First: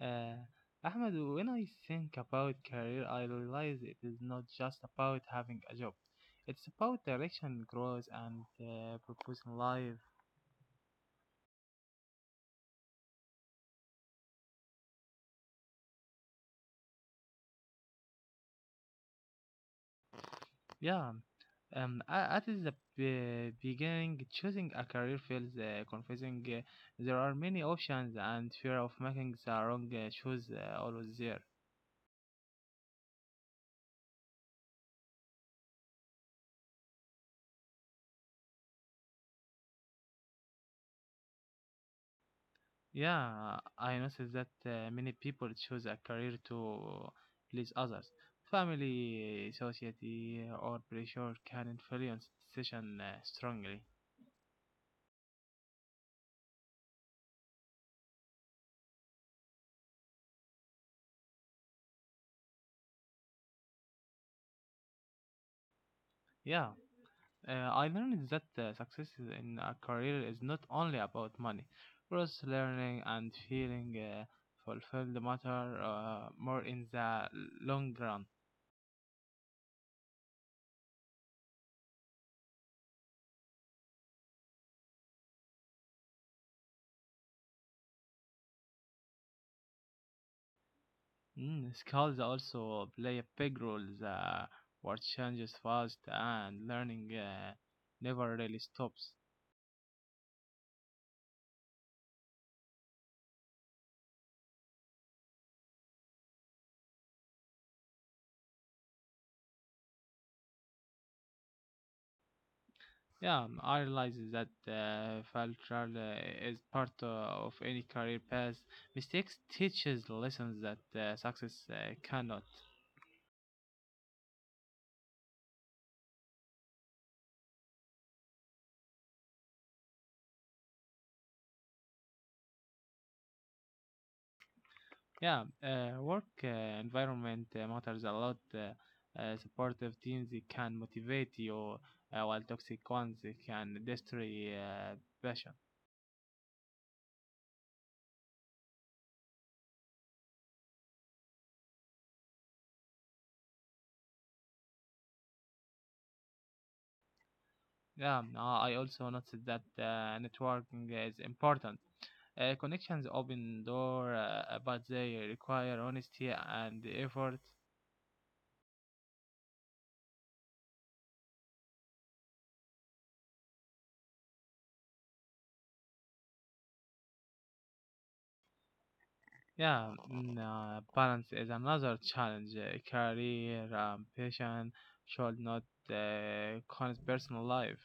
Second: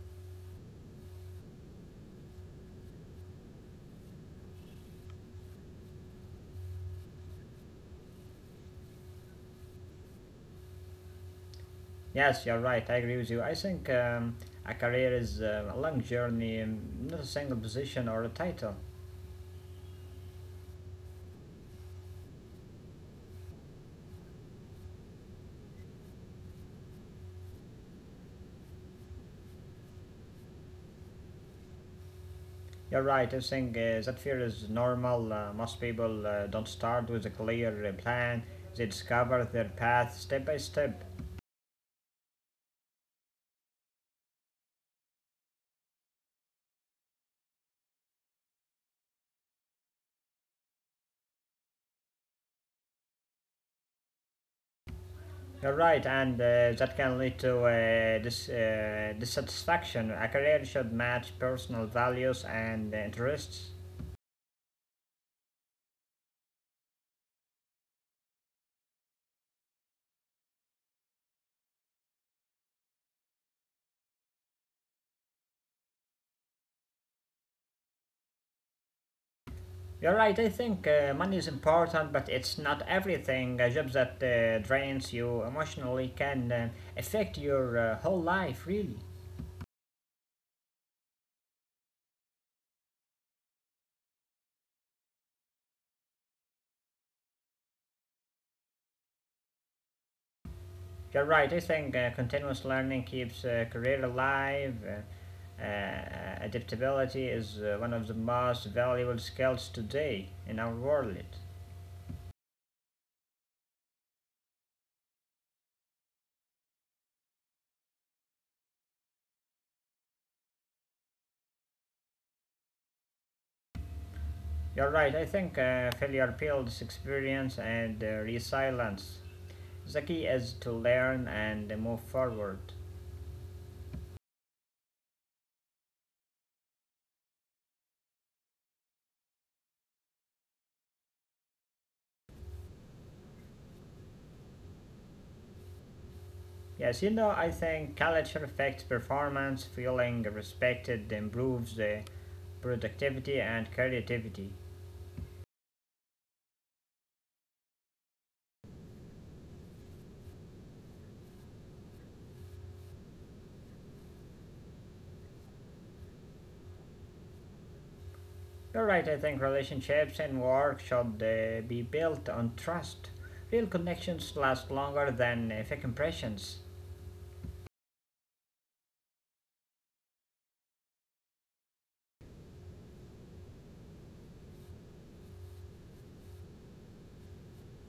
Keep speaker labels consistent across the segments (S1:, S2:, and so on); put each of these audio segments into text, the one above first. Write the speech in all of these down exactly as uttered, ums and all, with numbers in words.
S1: Uh, Ahmed, when I think about career, I realize it is not just about having a job. It's about direction, growth, and uh, purpose in life.
S2: Yes, you're right. I agree with you. I think um, a career is uh, a long journey, um, not a single position or a title.
S1: Yeah. Um, a- at the be- beginning, choosing a career feels uh, confusing. Uh, there are many options, and fear of making the wrong uh, choice uh, always there.
S2: You're right. I think uh, that fear is normal. Uh, most people uh, don't start with a clear uh, plan. They discover their path step by step.
S1: Yeah, I noticed that uh, many people choose a career to please others. Family, society, or pressure can influence decision uh, strongly.
S2: You're right, and uh, that can lead to uh, dis- uh, dissatisfaction. A career should match personal values and interests.
S1: Yeah, uh, I learned that uh, success in a career is not only about money. Growth, learning, and feeling uh, fulfilled matter uh, more in the long run.
S2: You're right. I think uh, money is important, but it's not everything. A job that uh, drains you emotionally can uh, affect your uh, whole life, really.
S1: Mm, schools also play a big role. The world changes fast, and learning uh, never really stops.
S2: You're right. I think uh, continuous learning keeps uh, career alive. Uh, uh, adaptability is uh, one of the most valuable skills today in our world.
S1: Yeah, um, I realize that uh, failure uh, is part uh, of any career path. Mistakes teaches lessons that uh, success uh, cannot.
S2: You're right. I think uh, failure builds experience and uh, resilience. The key is to learn and move forward.
S1: Yeah, uh, work uh, environment uh, matters a lot. Uh, uh, supportive teams they can motivate you, uh, while toxic ones they can destroy uh, passion.
S2: Yes, you know, I think culture affects performance, feeling respected improves the productivity and creativity.
S1: Yeah, no. I also noticed that uh, networking is important. Uh, connections open door, uh, but they require honesty and effort.
S2: You're right, I think relationships and work should uh, be built on trust. Real connections last longer than uh, fake impressions.
S1: Yeah, mm, uh, balance is another challenge. Uh, career ambition should not uh, cause personal life.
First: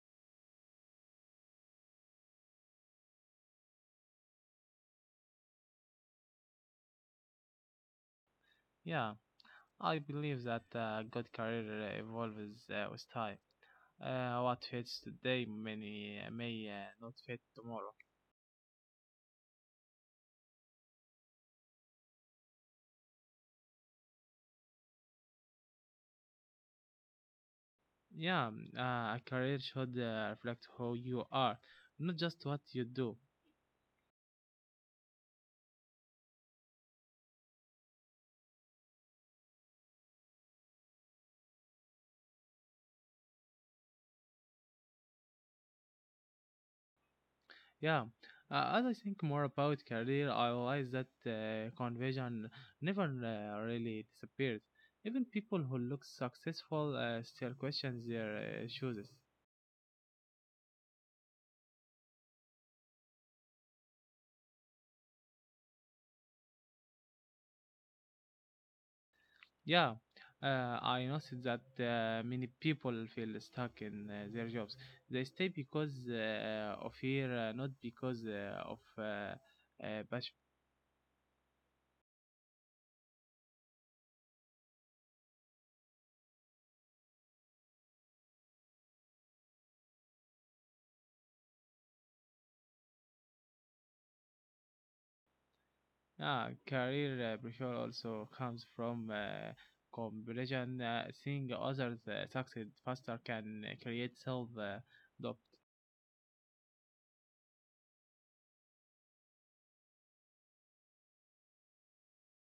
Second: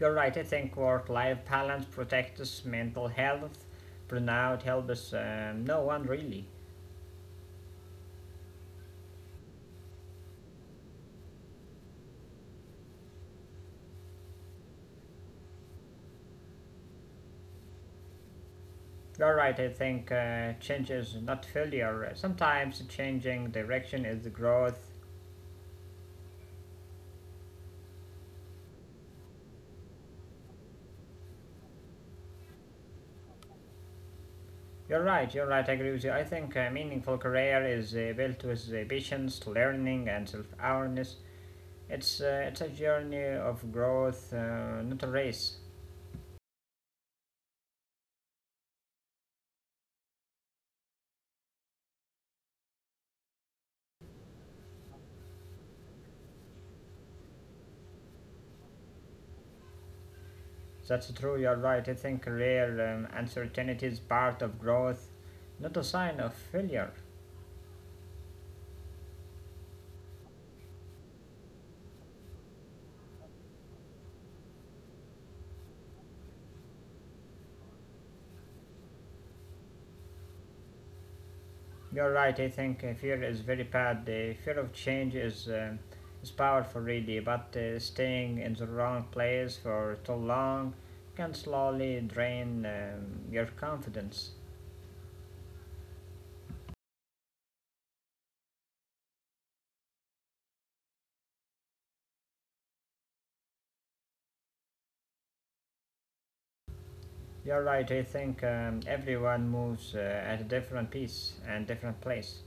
S2: You're right, I think work life balance protects mental health. Burnout helps um, no one really.
S1: Yeah, I believe that uh, good career evolves uh, with time. Uh, what fits today many may uh, not fit tomorrow.
S2: You're right, I think uh, change is not failure. Sometimes changing direction is growth.
S1: Yeah, mm, uh, a career should uh, reflect who you are, not just what you do.
S2: You're right, you're right, I agree with you. I think a meaningful career is uh, built with uh, patience, learning, and self awareness. It's, uh, it's a journey of growth, uh, not a race.
S1: Yeah, uh, as I think more about career, I realize that uh, conversion never uh, really disappears. Even people who look successful uh, still question their uh, choices.
S2: That's true, you're right. I think career um, uncertainty is part of growth, not a sign of failure.
S1: Yeah, uh, I noticed that uh, many people feel stuck in uh, their jobs. They stay because uh, of fear, uh, not because uh, of uh, uh, passion.
S2: You're right, I think uh, fear is very bad. The fear of change is, um is powerful, really, but uh, staying in the wrong place for too long can slowly drain um, your confidence.
S1: Yeah, career uh, pressure also comes from uh, comparison. Uh, seeing others uh, succeed faster can uh, create self uh, doubt.
S2: You're right. I think um, everyone moves uh, at a different pace and different place.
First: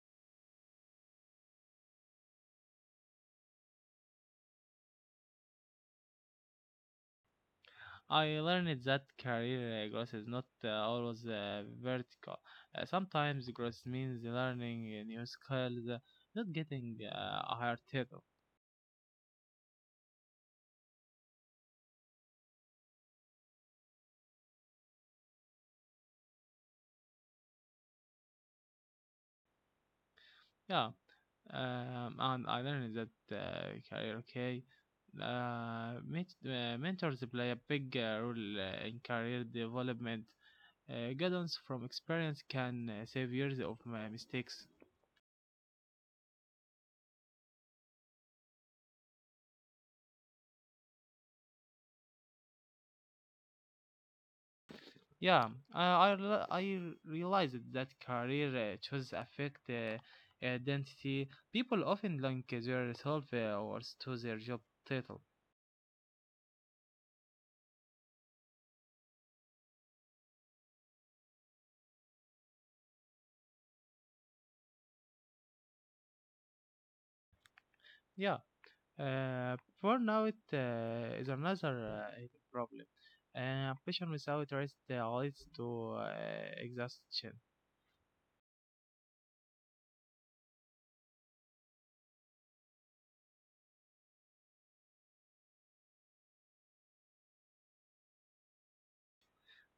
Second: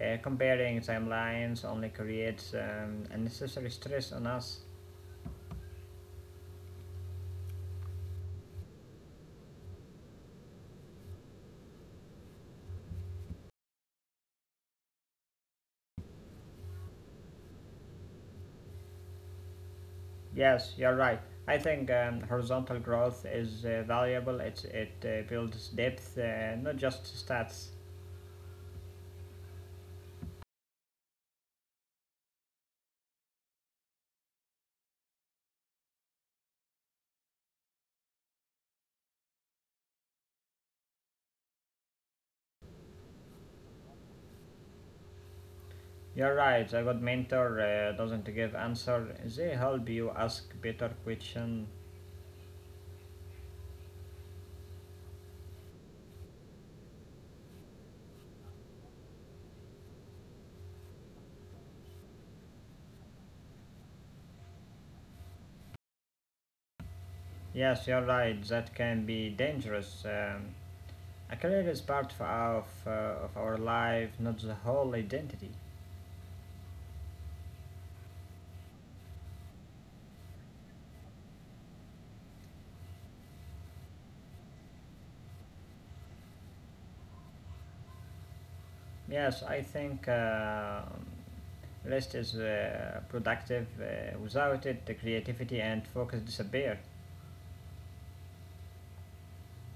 S2: Uh, comparing timelines only creates um, unnecessary stress on us.
S1: I learned that career uh, growth is not uh, always uh, vertical. Uh, sometimes growth means learning uh, new skills, uh, not getting uh, a higher title.
S2: Yes, you're right. I think um, horizontal growth is uh, valuable. It's, it uh, builds depth, uh, not just stats.
S1: Yeah, um, and I learned that uh, career okay. Uh, ment- uh, mentors play a big uh, role uh, in career development. Uh, guidance from experience can uh, save years of my mistakes.
S2: You're right. A good mentor uh, doesn't give answer. They help you ask better question.
S1: Yeah, I, I, rela- I realized that career uh, choices affect uh, identity. People often link uh, their self uh, worth to their job title.
S2: Yes, you're right. That can be dangerous. Um, A career is part of, of, uh, of our life, not the whole identity.
S1: Yeah, uh, burnout uh, is another uh, problem. Uh, ambition without rest uh, leads to uh, exhaustion.
S2: Yes, I think uh, rest is uh, productive. Uh, without it, the creativity and focus disappear.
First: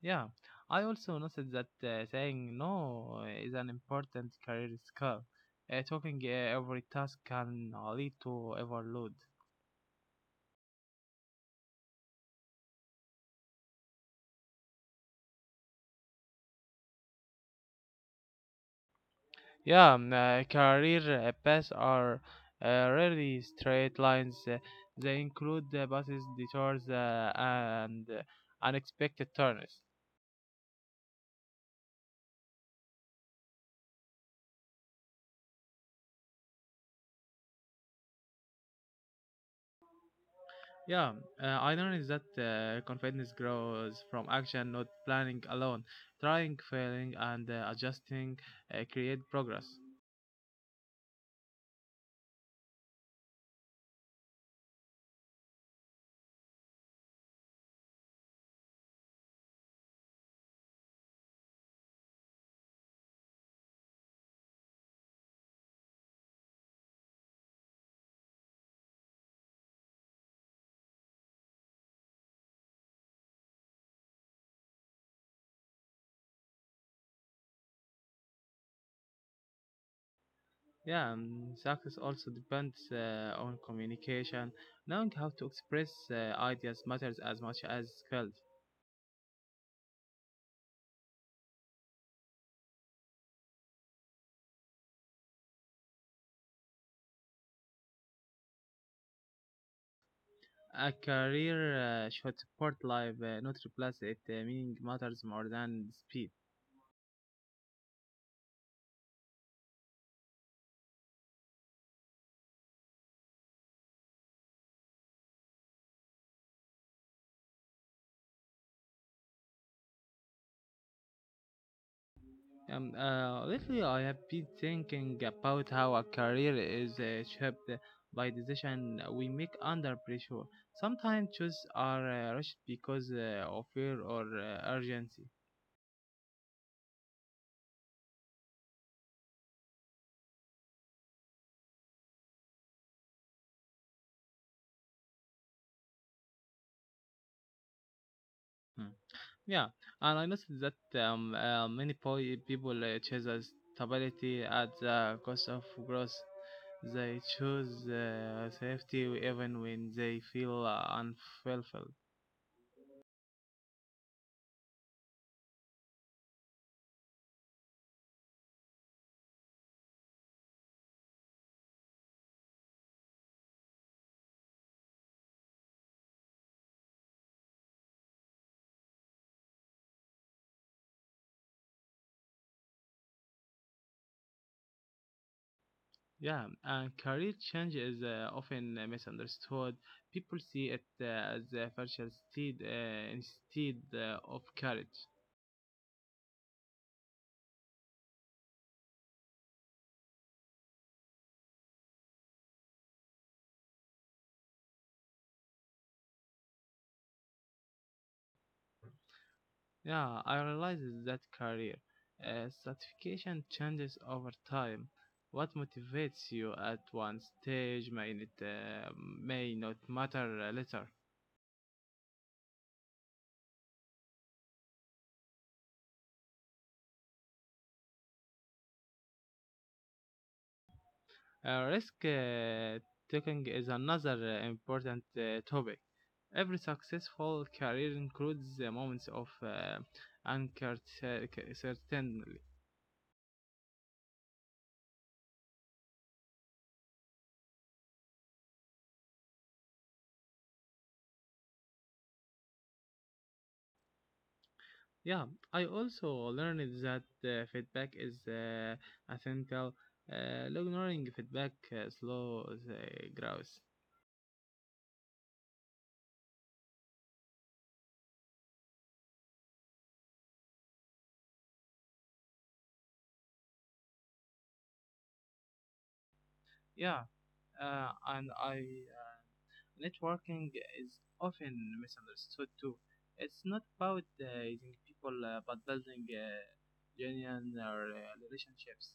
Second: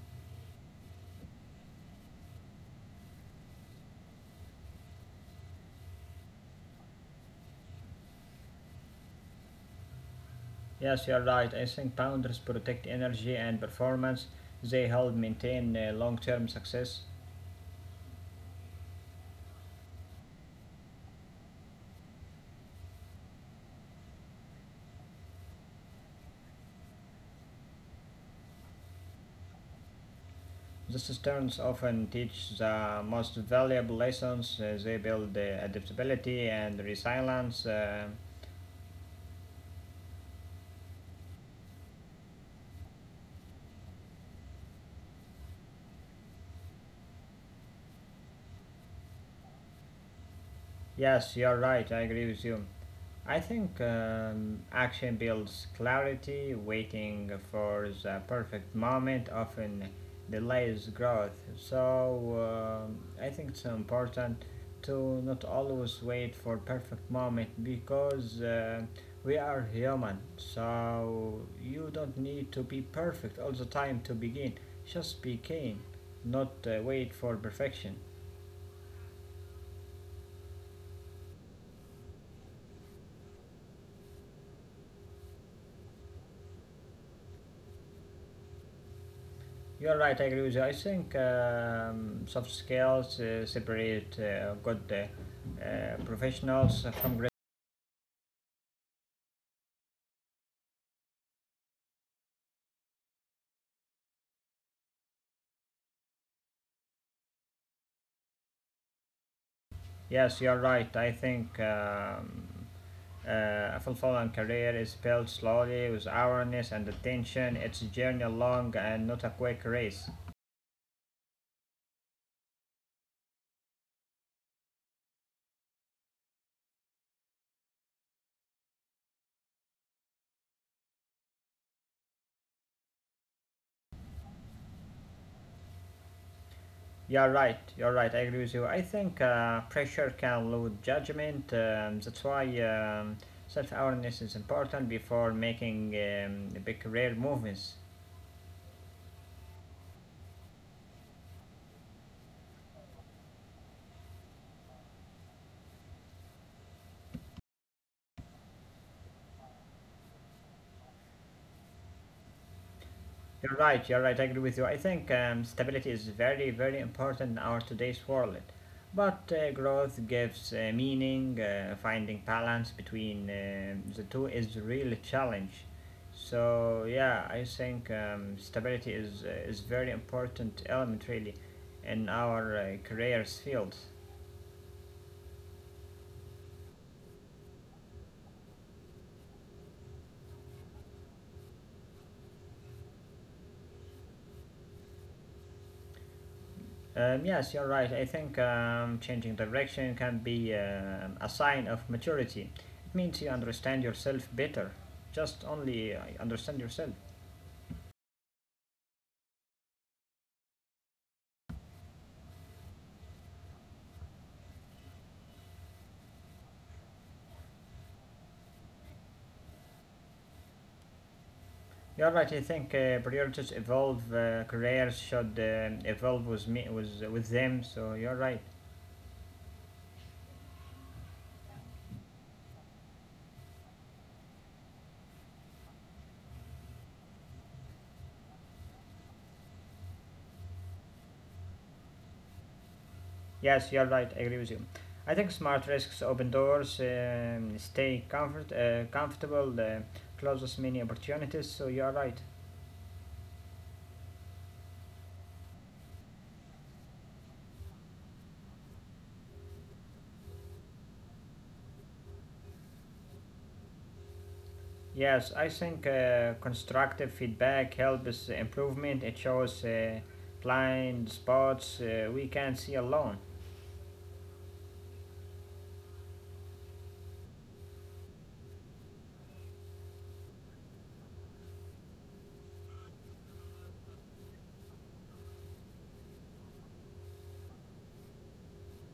S1: Yeah, I also noticed that uh, saying no is an important career skill. Uh, talking uh, every task can lead to overload.
S2: Yes, you're right. I think boundaries protect energy and performance. They help maintain uh, long-term success.
S1: Yeah, um, uh, career uh, paths are uh, rarely straight lines. Uh, they include uh, buses, detours, uh, and uh, unexpected turns.
S2: The students often teach the most valuable lessons. Uh, they build uh, adaptability and resilience. Uh,
S1: Yeah, uh, I noticed that uh, confidence grows from action, not planning alone. Trying, failing, and uh, adjusting uh, create progress.
S2: yes, you're right. I agree with you. I think um, action builds clarity, waiting for the perfect moment often delays growth. So um, I think it's important to not always wait for perfect moment because uh, we are human. So you don't need to be perfect all the time to begin. Just begin, not uh, wait for perfection.
S1: Yeah, um, success also depends uh, on communication. Knowing how to express uh, ideas matters as much as skills.
S2: You're right, I agree with you. I think um, soft skills uh, separate uh, good uh, uh, professionals from great.
S1: A career uh, should support life, uh, not replace it. Uh, meaning matters more than speed.
S2: Yes, you're right. I think um, uh, a fulfilling career is built slowly with awareness and attention. It's a journey long and not a quick race.
S1: Um, uh, lately, I have been thinking about how a career is uh, shaped by decision we make under pressure. Sometimes choices are uh, rushed because uh, of fear or uh, urgency.
S2: You're right, you're right. I agree with you. I think uh, pressure can load judgment. Um, that's why um, self awareness is important before making um, big career movements.
S1: Hmm. Yeah, and I noticed that um, uh, many po- people uh, choose as stability at the cost of growth. They choose uh, safety even when they feel uh, unfulfilled.
S2: You're right, you're right, I agree with you. I think um, stability is very, very important in our today's world. But uh, growth gives uh, meaning, uh, finding balance between uh, the two is really challenge. So yeah, I think um, stability is uh, is very important element really in our uh, careers field.
S1: Yeah, and career change is uh, often uh, misunderstood. People see it uh, as a virtual steed uh, instead uh, of courage.
S2: Um, yes, you're right. I think um, changing direction can be um a sign of maturity. It means you understand yourself better. Just only uh, understand yourself.
S1: Yeah, I realized that career uh, stratification changes over time. What motivates you at one stage may it uh, may not matter uh, later.
S2: You're right. I think uh, priorities evolve. Uh, careers should um evolve with me, with with them. So you're right.
S1: Uh, risk uh, taking is another uh, important uh, topic. Every successful career includes uh, moments of uh, uncertainty.
S2: Yes, you're right. I agree with you. I think smart risks open doors. Um, stay comfort uh, comfortable. Uh, closes many opportunities. So you're right.
S1: Yeah, I also learned that uh, feedback is uh, essential. Uh, ignoring feedback uh, slows uh, growth.
S2: Yes, I think uh, constructive feedback helps improvement. It shows uh, blind spots uh, we can't see alone.
S1: Yeah, uh, and I uh, networking is often misunderstood too. It's not about uh, using people, uh, but building uh, genuine uh, relationships.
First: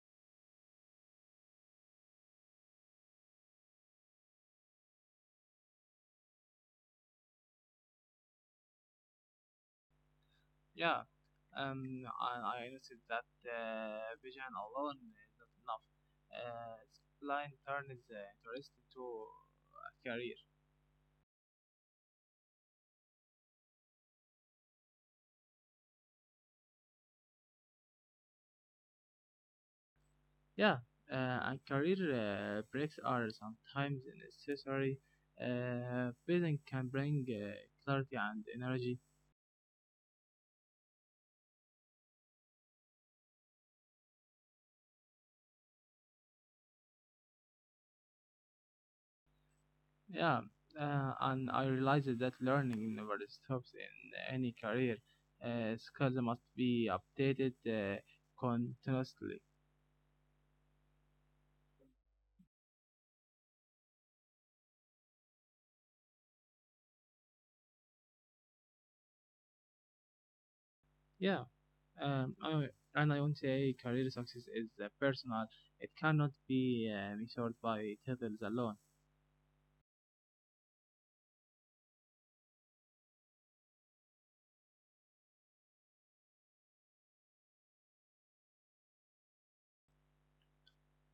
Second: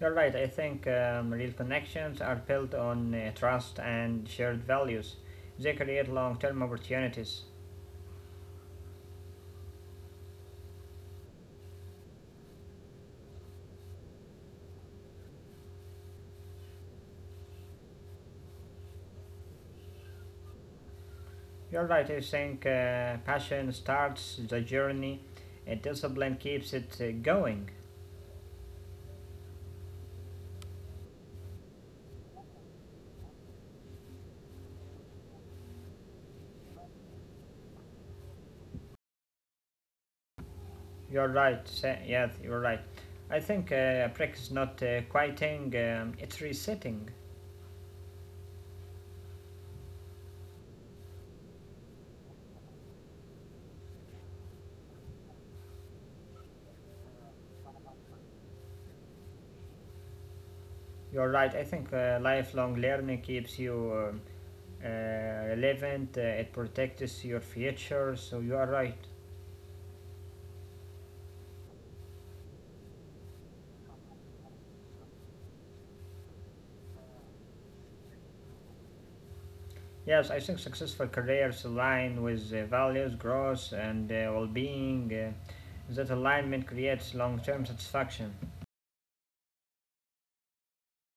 S2: You're right, I think um, real connections are built on uh, trust and shared values. They create long term opportunities.
S1: Yeah, um, I, I noticed that uh, vision alone is not enough. Uh, Line turns uh, interest into a career.
S2: You're right, I think uh, passion starts the journey, and discipline keeps it uh, going.
S1: Yeah, uh, and career uh, breaks are sometimes necessary. Uh, vision can bring uh, clarity and energy.
S2: You're right, sa- yes, you're right. I think uh, practice not uh, quieting, um, it's resetting.
S1: Yeah, uh, and I realized that learning never stops in any career. Uh, skills must be updated uh, continuously.
S2: You're right. I think uh, lifelong learning keeps you um, uh, relevant. Uh, it protects your future. So you are right.
S1: Yeah. Um, I, and I want to say career success is uh, personal. It cannot be uh, measured by titles alone.
S2: Yes, I think successful careers align with uh, values, growth, and uh, well-being. Uh, that alignment creates long-term satisfaction.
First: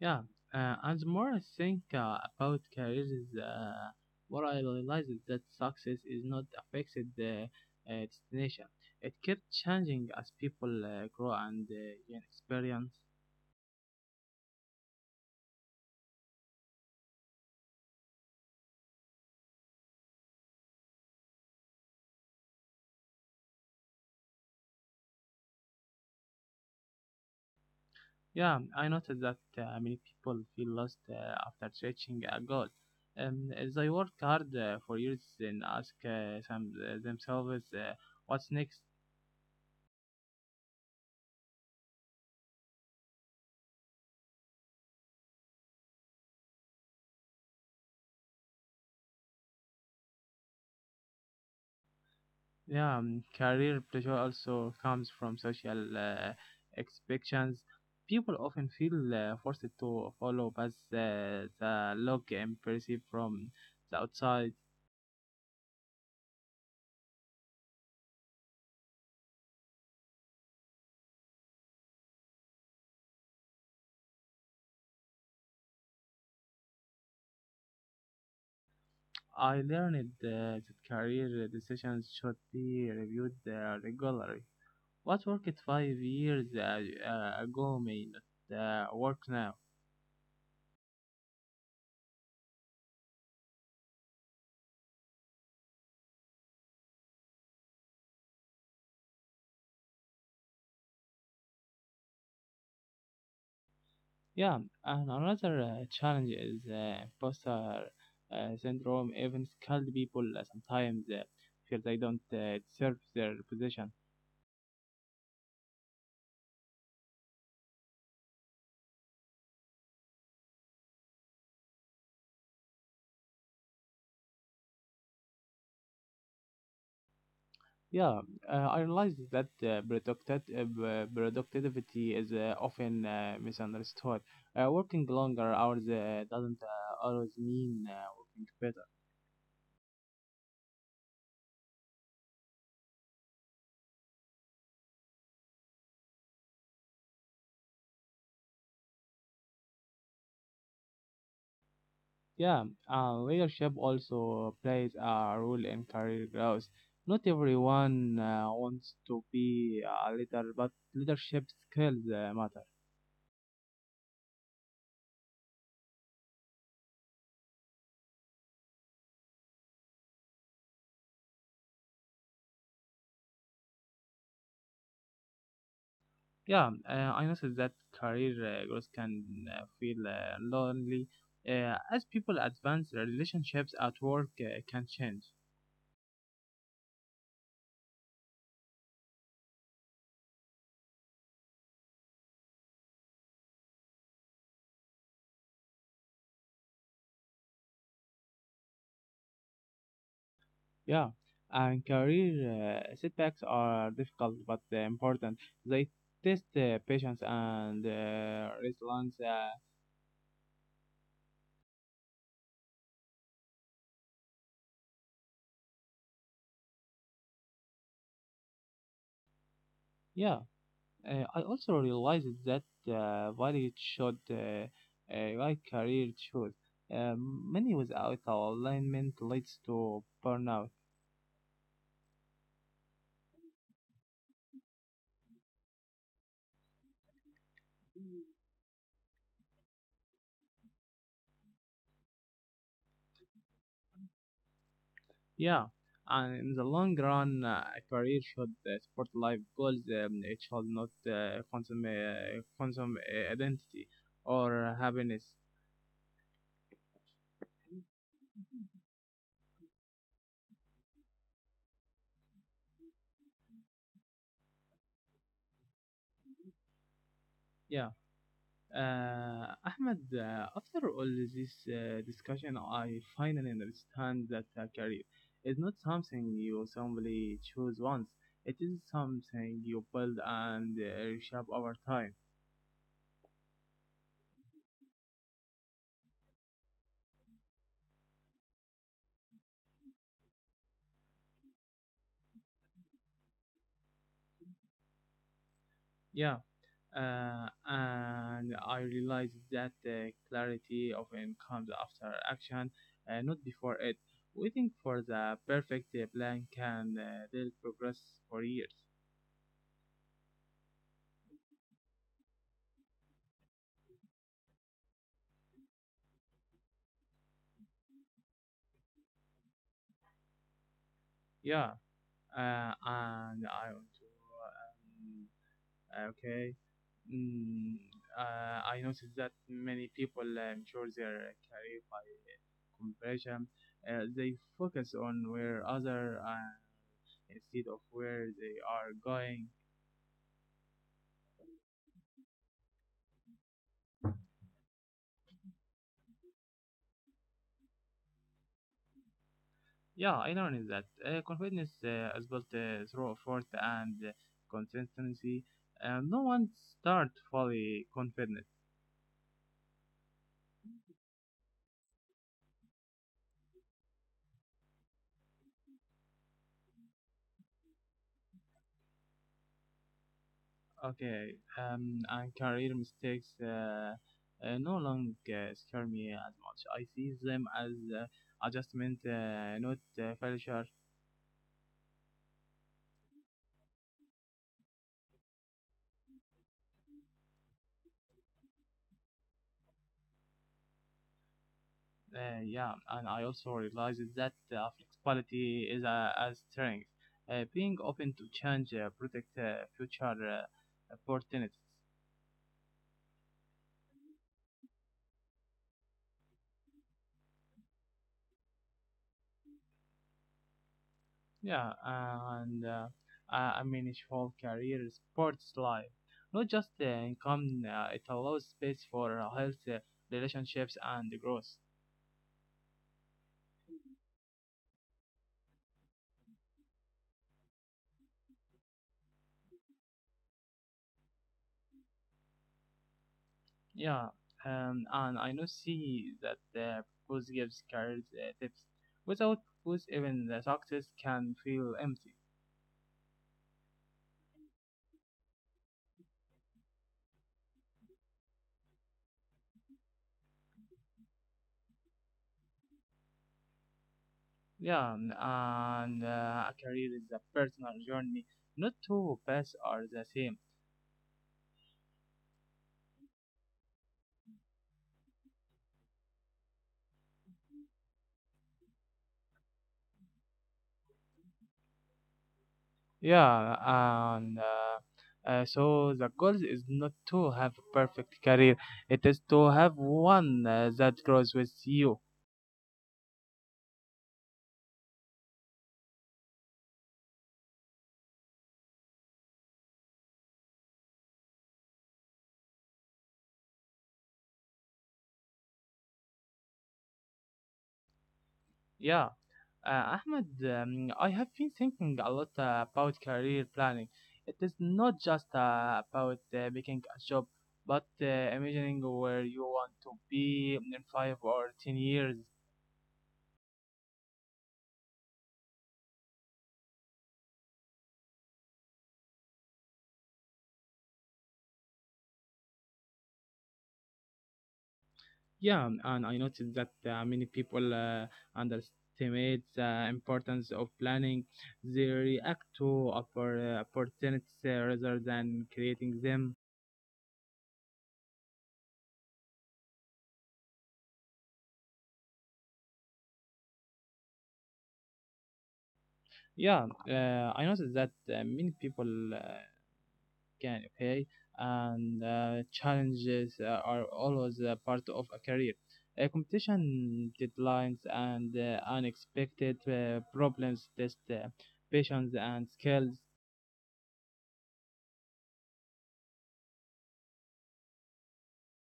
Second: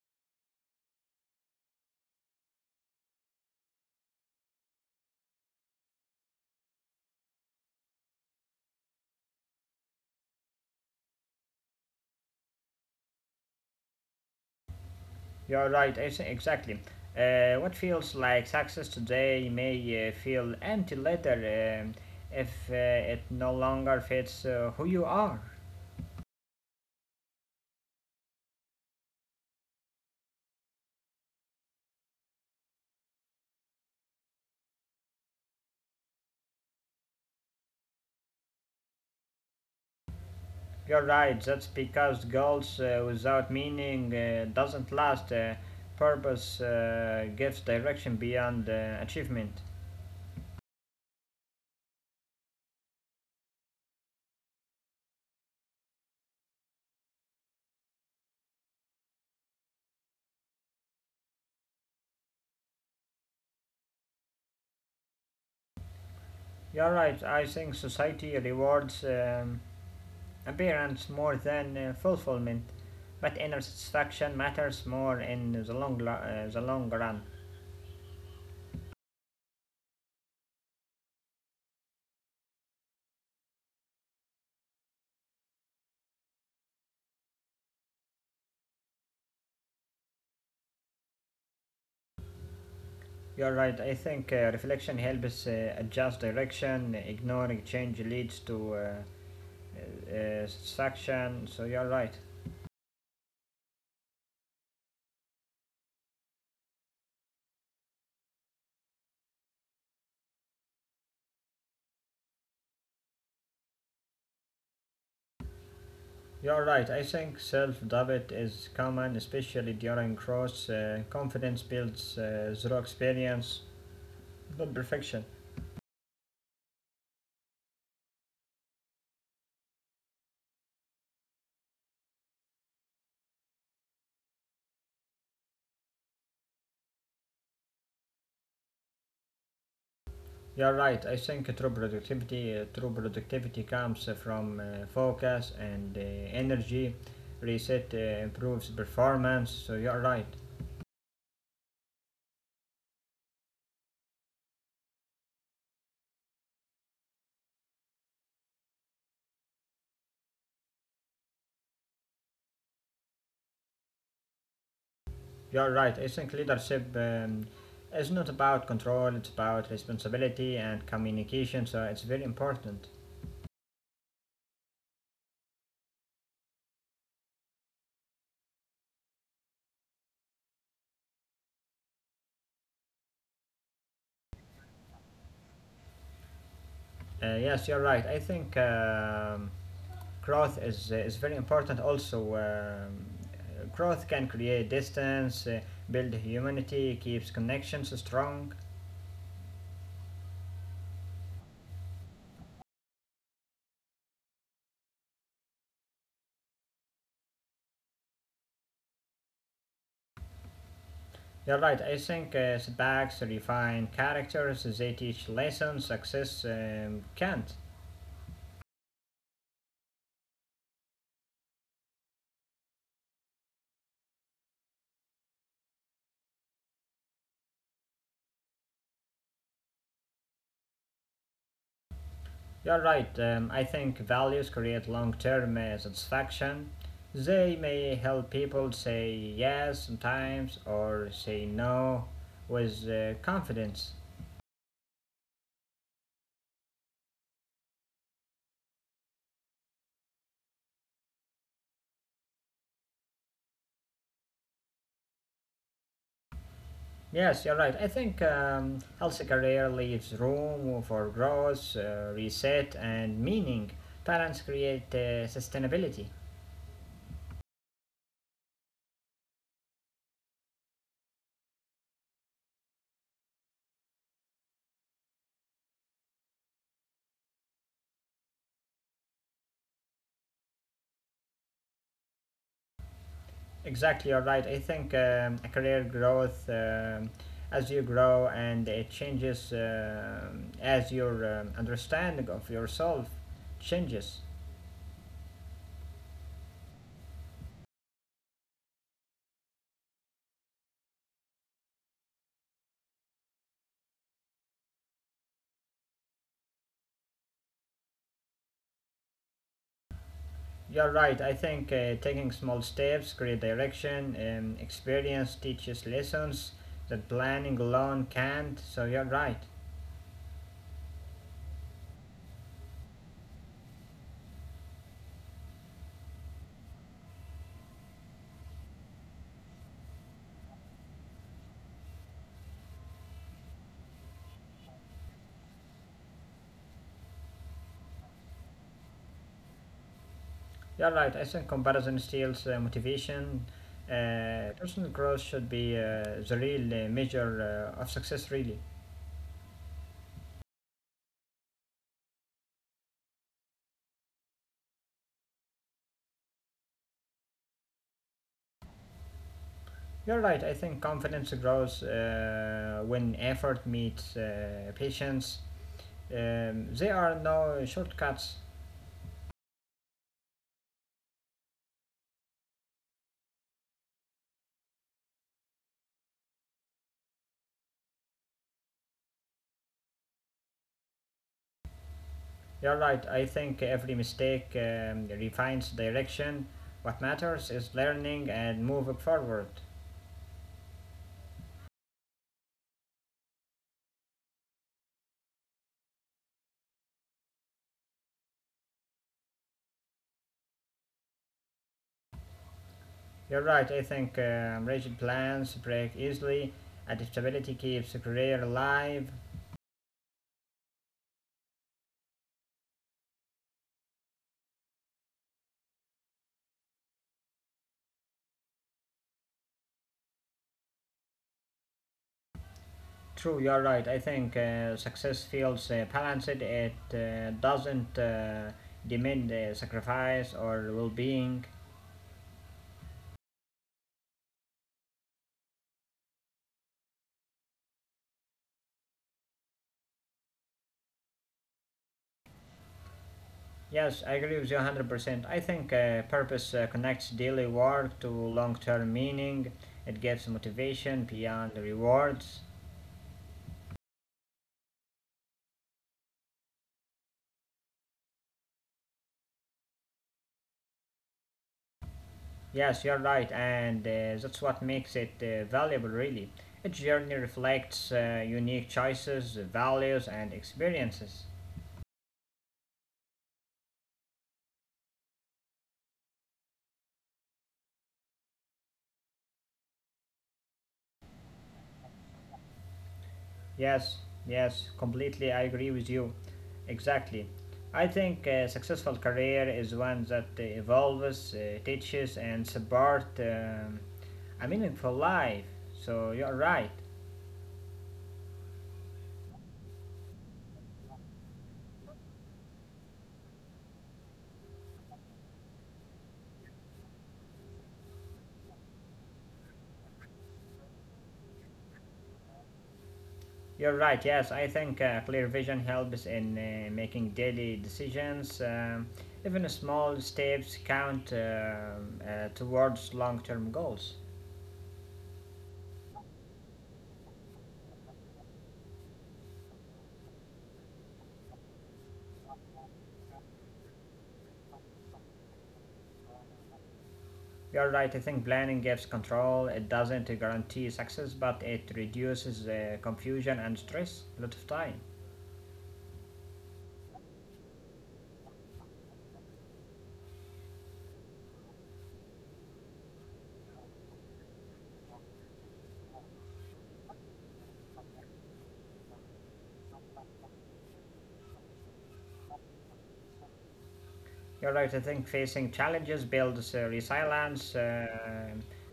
S1: Yeah, uh, and the more I think uh, about careers, uh, what I realize is that success is not affected the uh, uh, destination. It keeps changing as people uh, grow and uh, gain experience.
S2: You are right. I think exactly. Uh, what feels like success today may uh, feel empty later um if uh, it no longer fits uh, who you are.
S1: Yeah, I noticed that uh, many people feel lost uh, after reaching a goal. Um, they work hard uh, for years and ask uh, some, uh, themselves uh, what's next.
S2: You're right, that's because goals uh, without meaning uh, doesn't last. Uh, purpose uh, gives direction beyond uh, achievement.
S1: Yeah, um, career pressure also comes from social uh, expectations. People often feel uh, forced to follow paths uh, that look impressive from the outside.
S2: You're right, I think society rewards um, appearance more than uh, fulfillment, but inner satisfaction matters more in the long, lo- uh, the long run.
S1: I learned uh, that career decisions should be reviewed uh, regularly. What worked five years uh, uh, ago may not uh, work now.
S2: You're right, I think uh, reflection helps uh, adjust direction, ignoring change leads to uh, uh, satisfaction, so you're right.
S1: Yeah, and another uh, challenge is uh, imposter uh, syndrome. Even skilled people uh, sometimes uh, feel they don't uh, deserve their position.
S2: You're right. I think self doubt is common, especially during growth. Uh, confidence builds uh, through experience, not perfection.
S1: Yeah, uh, I realize that uh, producti- uh, b- productivity is uh, often uh, misunderstood. Uh, working longer hours uh, doesn't uh, always mean uh, working better.
S2: You're right. I think true productivity, uh, true productivity comes uh, from uh, focus and uh, energy. Reset uh, improves performance. So you're right.
S1: Yeah, uh, leadership also plays a role in career growth. Not everyone uh, wants to be a leader, but leadership skills uh, matter.
S2: You're right. I think leadership um, is not about control. It's about responsibility and communication. So it's very important.
S1: Yeah, uh, I noticed that career uh, growth can uh, feel uh, lonely uh, as people advance. Relationships at work uh, can change.
S2: Uh, yes, you're right. I think. Um, growth is uh, is very important. Also, um, growth can create distance, uh, build humanity, keeps connections strong.
S1: Yeah, and career uh, setbacks are difficult but uh, important. They test uh, patience and uh, resilience. Uh,
S2: You're right. I think uh, setbacks refine characters. They teach lessons. Success um, can't.
S1: yeah. Uh, I also realized that uh, while it should uh, uh, like career choice, um, many without alignment leads to burnout.
S2: You're right. Um, I think values create long-term uh, satisfaction. They may help people say yes sometimes or say no with uh, confidence.
S1: Yeah, and in the long run, uh, a career should uh, support life goals. Um, it should not uh, consume uh, consume uh, identity or happiness.
S2: Yes, you're right. I think um, healthy career leaves room for growth, uh, reset, and meaning. Parents create uh, sustainability.
S1: Yeah. Uh, Ahmed, uh, after all this uh, discussion, I finally understand that a career is not something you simply choose once. It is something you build and uh, reshape over time.
S2: Exactly, you're right. I think um, a career growth um as you grow and it changes um as your um, understanding of yourself changes.
S1: Yeah, uh, and I realized that the clarity often comes after action, uh, not before it. Waiting for the perfect uh, plan can uh, delay progress for years.
S2: You're right. I think uh, taking small steps, create direction, um, experience teaches lessons that planning alone can't. So you're right.
S1: Yeah, uh, and I want to um, okay. Mm, uh, I noticed that many people uh, ensure their career by comparison. Uh, they focus on where other uh, instead of where they are going.
S2: You're right. I think comparison steals uh, motivation. Uh, personal growth should be uh, the real uh, measure uh, of success, really.
S1: Yeah, I learned that uh, confidence uh, is built uh, through effort and uh, consistency. Uh, no one start fully confident.
S2: You're right. I think confidence grows uh, when effort meets uh, patience. Um, there are no shortcuts.
S1: Okay, um, and career mistakes uh, uh, no longer scare me as much. I see them as uh, adjustment, uh, not uh, failure.
S2: You're right. I think every mistake um, refines direction. What matters is learning and moving forward.
S1: Uh, yeah, and I also realized that uh, flexibility is a, a strength. Uh, being open to change uh, protect uh, future uh, opportunities.
S2: You're right. I think um, rigid plans break easily. Adaptability keeps the career alive.
S1: Yeah, and uh, I I mean, his whole career is sports life, not just uh, income. Uh, it allows space for uh, health, uh, relationships, and growth.
S2: True, you're right. I think uh, success feels uh, balanced. It uh, doesn't uh, demand uh, sacrifice or well being.
S1: Yeah, um, and I know see that uh, Bose gives career uh, tips. Without Bose, even the success can feel empty.
S2: Yes, I agree with you one hundred percent. I think uh, purpose uh, connects daily work to long term meaning, it gives motivation beyond the rewards.
S1: Yeah, um, and uh, a career is a personal journey. Not two paths are the same.
S2: Yes, you're right, and uh, that's what makes it uh, valuable, really. Each journey reflects uh, unique choices, values, and experiences.
S1: Yeah, and uh, uh, so the goal is not to have a perfect career. It is to have one uh, that grows with you.
S2: Yes, yes, completely. I agree with you. Exactly. I think a successful career is one that uh, evolves, uh, teaches, and supports um, a meaningful life. So you're right.
S1: Yeah. Uh, Ahmed, um, I have been thinking a lot uh, about career planning. It is not just uh, about uh, making a job, but uh, imagining where you want to be in five or ten years.
S2: You're right. Yes, I think uh, clear vision helps in uh, making daily decisions. Um, even small steps count um, uh, towards long-term goals.
S1: Yeah, and I noticed that uh, many people uh, underestimate the importance of planning. They react to oppor- uh, opportunities uh, rather than creating them.
S2: You're right, I think planning gives control. It doesn't guarantee success, but it reduces uh, confusion and stress a lot of time.
S1: Yeah, uh, I noticed that uh, many people uh, can, okay, and uh, challenges uh, are always uh, part of a career. Uh, competition deadlines and uh, unexpected uh, problems test uh, patience and skills.
S2: You're right, I think facing challenges builds uh, resilience. Uh,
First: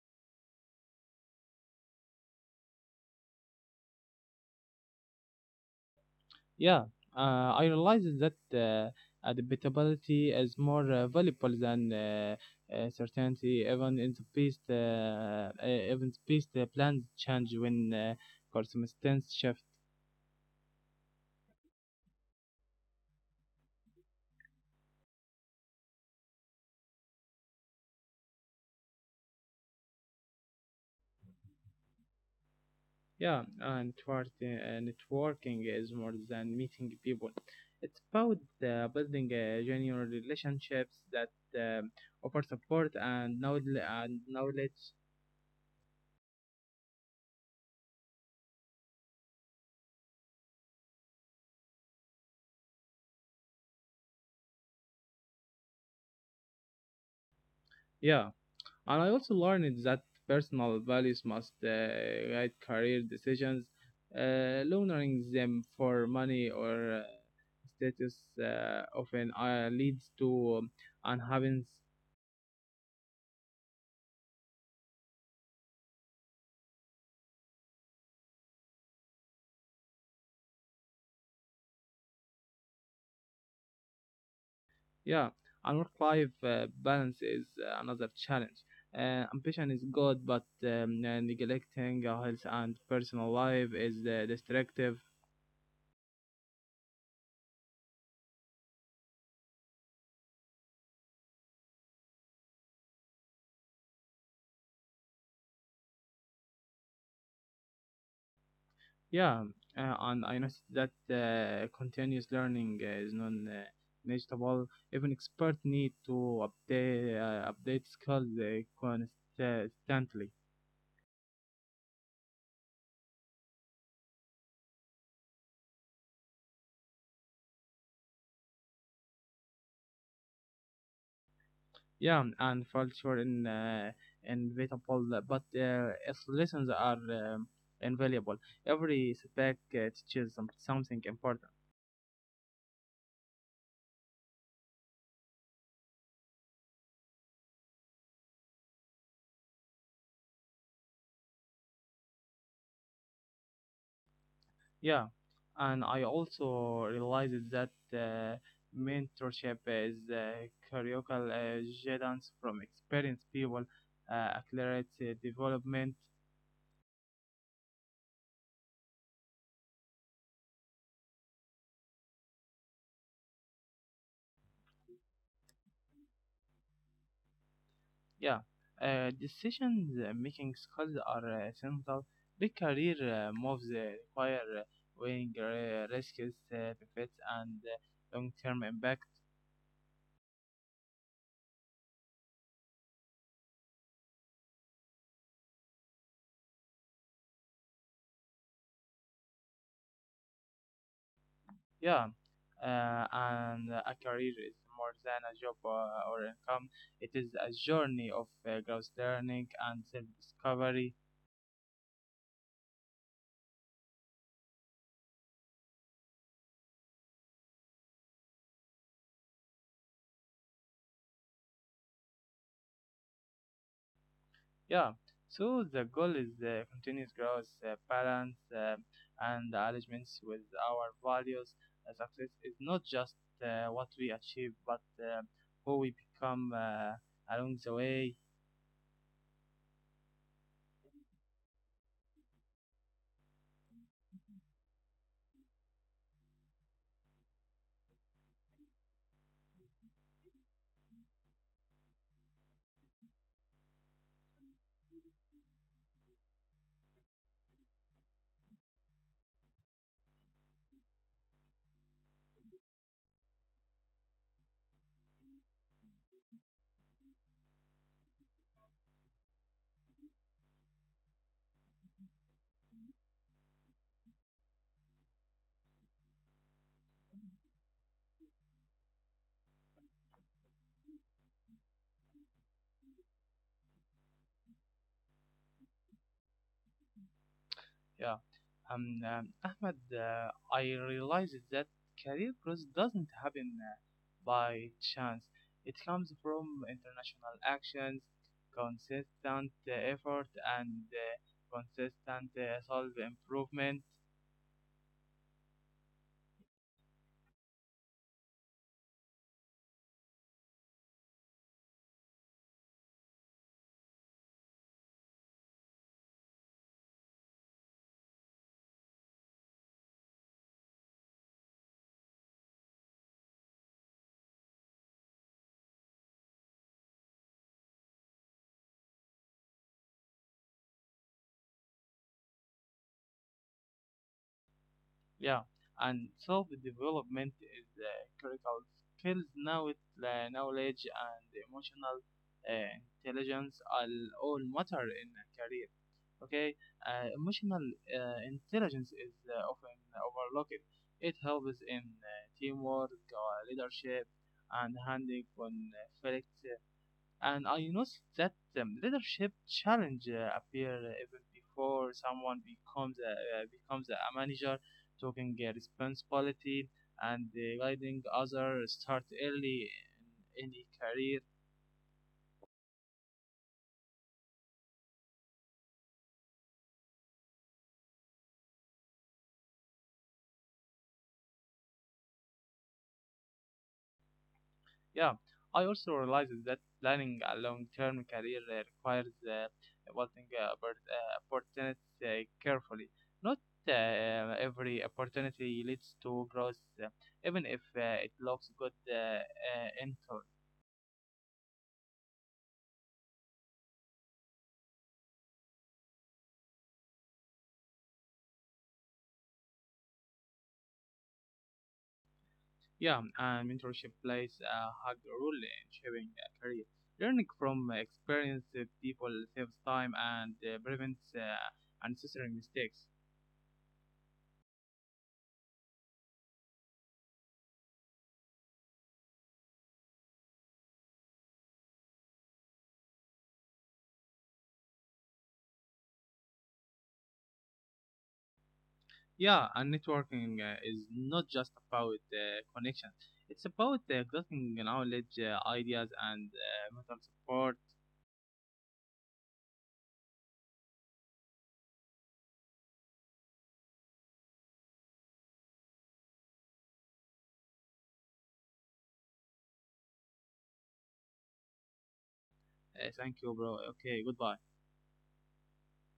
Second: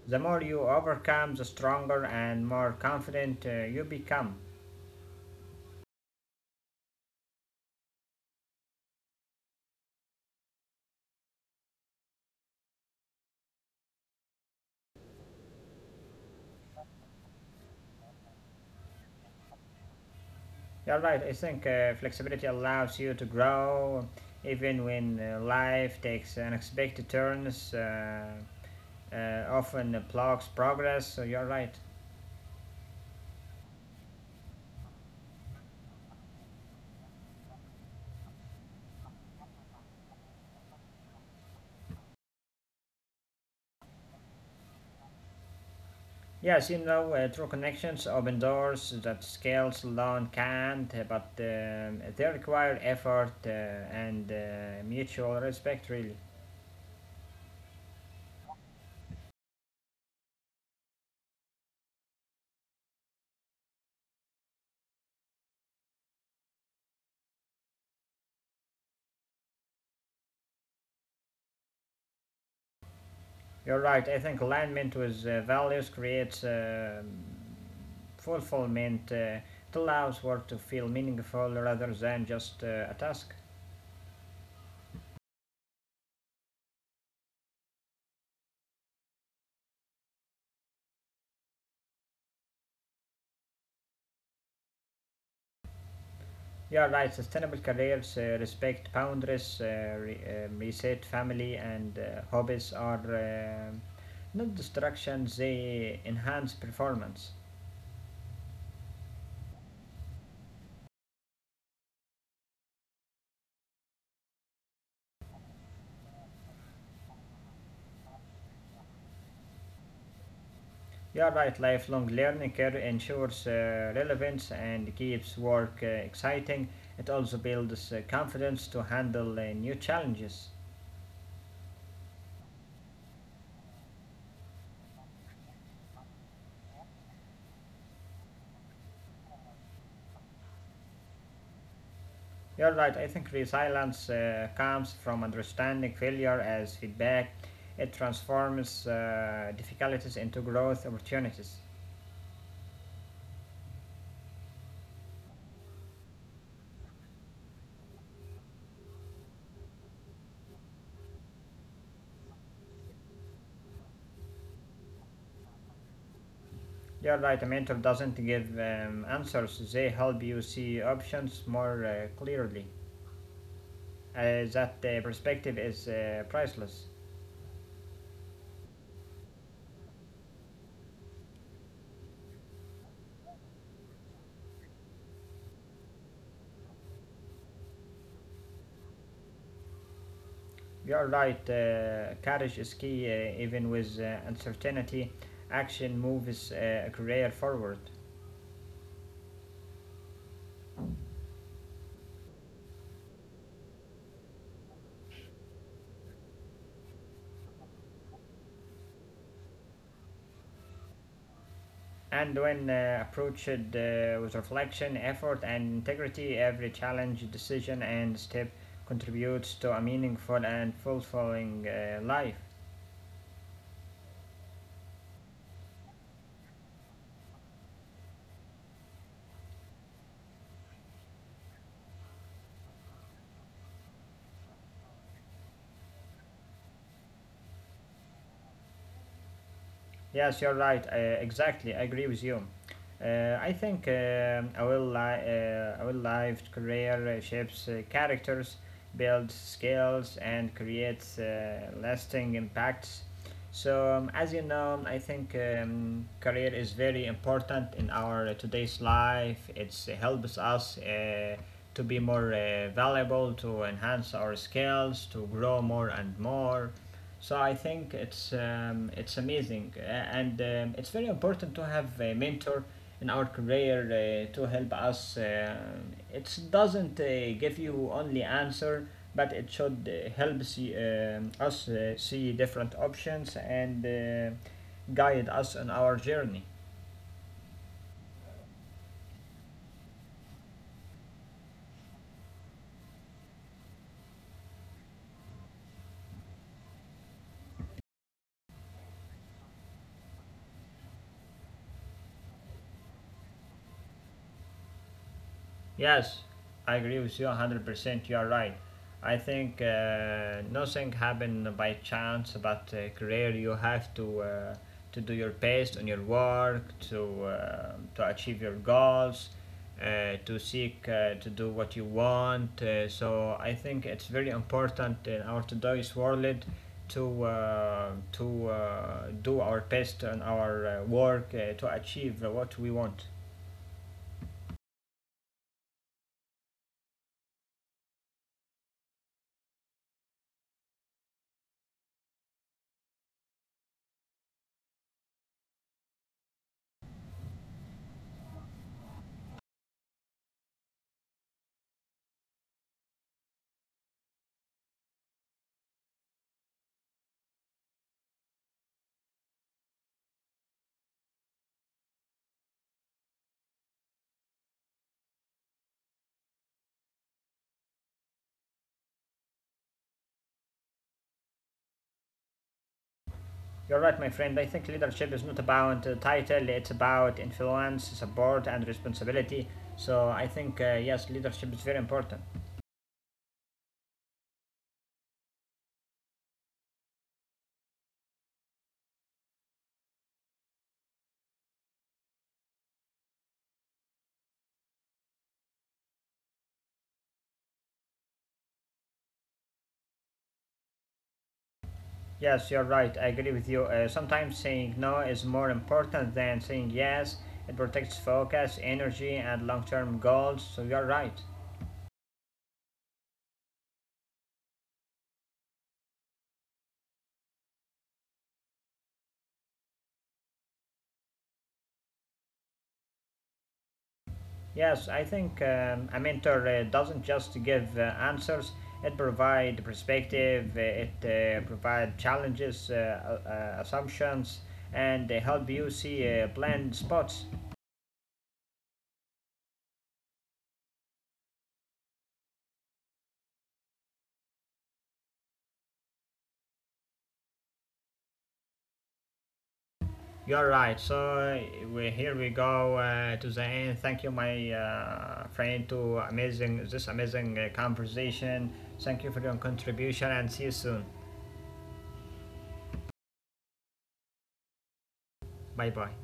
S2: The more you overcome, the stronger and more confident uh, you become.
S1: Yeah, uh, I realize that uh, adaptability is more uh, valuable than uh, uh, certainty. Even in the best, uh, uh, even the best uh, plans change when uh, circumstances shift.
S2: You're right, I think uh, flexibility allows you to grow even when uh, life takes unexpected turns, uh, uh, often blocks progress, so you're right.
S1: Yeah, and networking, uh, networking is more than meeting people. It's about uh, building uh, genuine relationships that um offer support and knowledge. And knowledge.
S2: Yes, you know, uh, true connections open doors that skills alone can't, uh, but um, they require effort uh, and uh, mutual respect, really.
S1: Yeah. And I also learned that personal values must uh, guide career decisions. Uh, learning them for money or uh, status uh, often uh, leads to um, unhappiness.
S2: You're right, I think alignment with uh, values creates um fulfillment, uh, it allows work to feel meaningful rather than just uh, a task.
S1: Yeah, and work life uh, balance is uh, another challenge. Uh, ambition is good, but um, uh, neglecting our health and personal life is uh, destructive.
S2: Yeah, right. Sustainable careers uh, respect boundaries, uh, re- um, reset family, and uh, hobbies are um not distractions, they enhance performance.
S1: Yeah, uh, and I noticed that uh, continuous learning uh, is non-negotiable. Even experts need to update uh, update skills uh, constantly.
S2: Yeah, right. Lifelong learning care ensures uh, relevance and keeps work uh, exciting. It also builds uh, confidence to handle uh, new challenges.
S1: Yeah, and culture in uh, inevitable, but uh, its lessons are um, invaluable. Every setback uh, teaches some- something important.
S2: You're right. I think resilience uh, comes from understanding failure as feedback. It transforms uh, difficulties into growth opportunities.
S1: Yeah, and I also realized that uh, mentorship is uh, critical. Uh, guidance from experienced people, uh, accelerates uh, development.
S2: You're right, a mentor doesn't give um, answers, they help you see options more uh, clearly. Uh, that uh, perspective is uh, priceless.
S1: Yeah, uh, decisions uh, making skills are uh, essential. Big career uh, moves uh, require uh, weighing uh, risks, uh, benefits, and uh, long-term impact.
S2: You're right, uh, courage is key, uh, even with uh, uncertainty, action moves uh, a career forward.
S1: Yeah, uh, and a career is more than a job uh, or income. It is a journey of uh, growth, learning, and self-discovery.
S2: And when uh, approached uh, with reflection, effort, and integrity, every challenge, decision, and step contributes to a meaningful and fulfilling uh, life.
S1: Yeah. So the goal is uh, continuous growth, uh, balance, uh, and alignments with our values. Uh, success is not just uh, what we achieve, but uh, who we become uh, along the way.
S2: Yes, you're right. Uh, exactly, I agree with you. Uh, I think um, a well li- uh, a well lived career uh, shapes uh, characters, builds skills, and creates uh, lasting impacts. So, um, as you know, I think um, career is very important in our today's life. It's uh, helps us uh, to be more uh, valuable, to enhance our skills, to grow more and more. So I think it's um, it's amazing, uh, and um, it's very important to have a mentor in our career uh, to help us. Um it doesn't uh, give you only answer, but it should uh, help see, um, us uh, see different options and uh, guide us on our journey.
S1: Yeah. Um, um, Ahmed, uh, I realized that career growth doesn't happen uh, by chance. It comes from international actions, consistent uh, effort, and uh, consistent uh, self improvement.
S2: Yes, I agree with you one hundred percent. You are right. I think uh, nothing happened by chance, but uh, career you have to uh, to do your best on your work, to uh, to achieve your goals, uh, to seek uh, to do what you want. Uh, so I think it's very important in our today's world to uh, to uh, do our best on our uh, work uh, to achieve what we want.
S1: Yeah, and self development is uh, critical skills now with uh, knowledge and emotional uh, intelligence are all matter in a career. Okay. Uh, emotional uh, intelligence is uh, often overlooked. It helps in uh, teamwork, uh, leadership, and handling conflicts. And I noticed that the leadership challenge uh, appear even before someone becomes a, uh, becomes a manager, taking uh, responsibility and uh, guiding others start early in any career.
S2: You're right, my friend. I think leadership is not about a title, it's about influence, support, and responsibility. So I think, uh, yes, leadership is very important.
S1: Yeah, I also realized that planning a long-term career uh, requires uh, evaluating uh, oppor- uh, opportunities uh, carefully. Not uh, every opportunity leads to growth, uh, even if uh, it looks good. uh, uh,
S2: Yes, you're right. I agree with you. Uh, sometimes saying no is more important than saying yes. It protects focus, energy, and long term goals. So you're right.
S1: Yeah, and mentorship plays a hard role in shaping a career. Learning from experienced people saves time and uh, prevents uh, unnecessary mistakes.
S2: Yes, I think um, a mentor uh, doesn't just give uh, answers. It provides perspective. uh, It uh, provides challenges, uh, uh, uh, assumptions, and they help you see uh, blind spots.
S1: Yeah, and networking uh, is not just about uh, connections. It's about uh, getting knowledge, uh, ideas, and uh, mental support.
S2: You're right. So uh, we here we go uh, to the end. Thank you, my uh, friend, to amazing this amazing uh, conversation. Thank you for your contribution, and see you soon.
S1: Uh, thank you, bro. Okay, goodbye.
S2: Bye bye.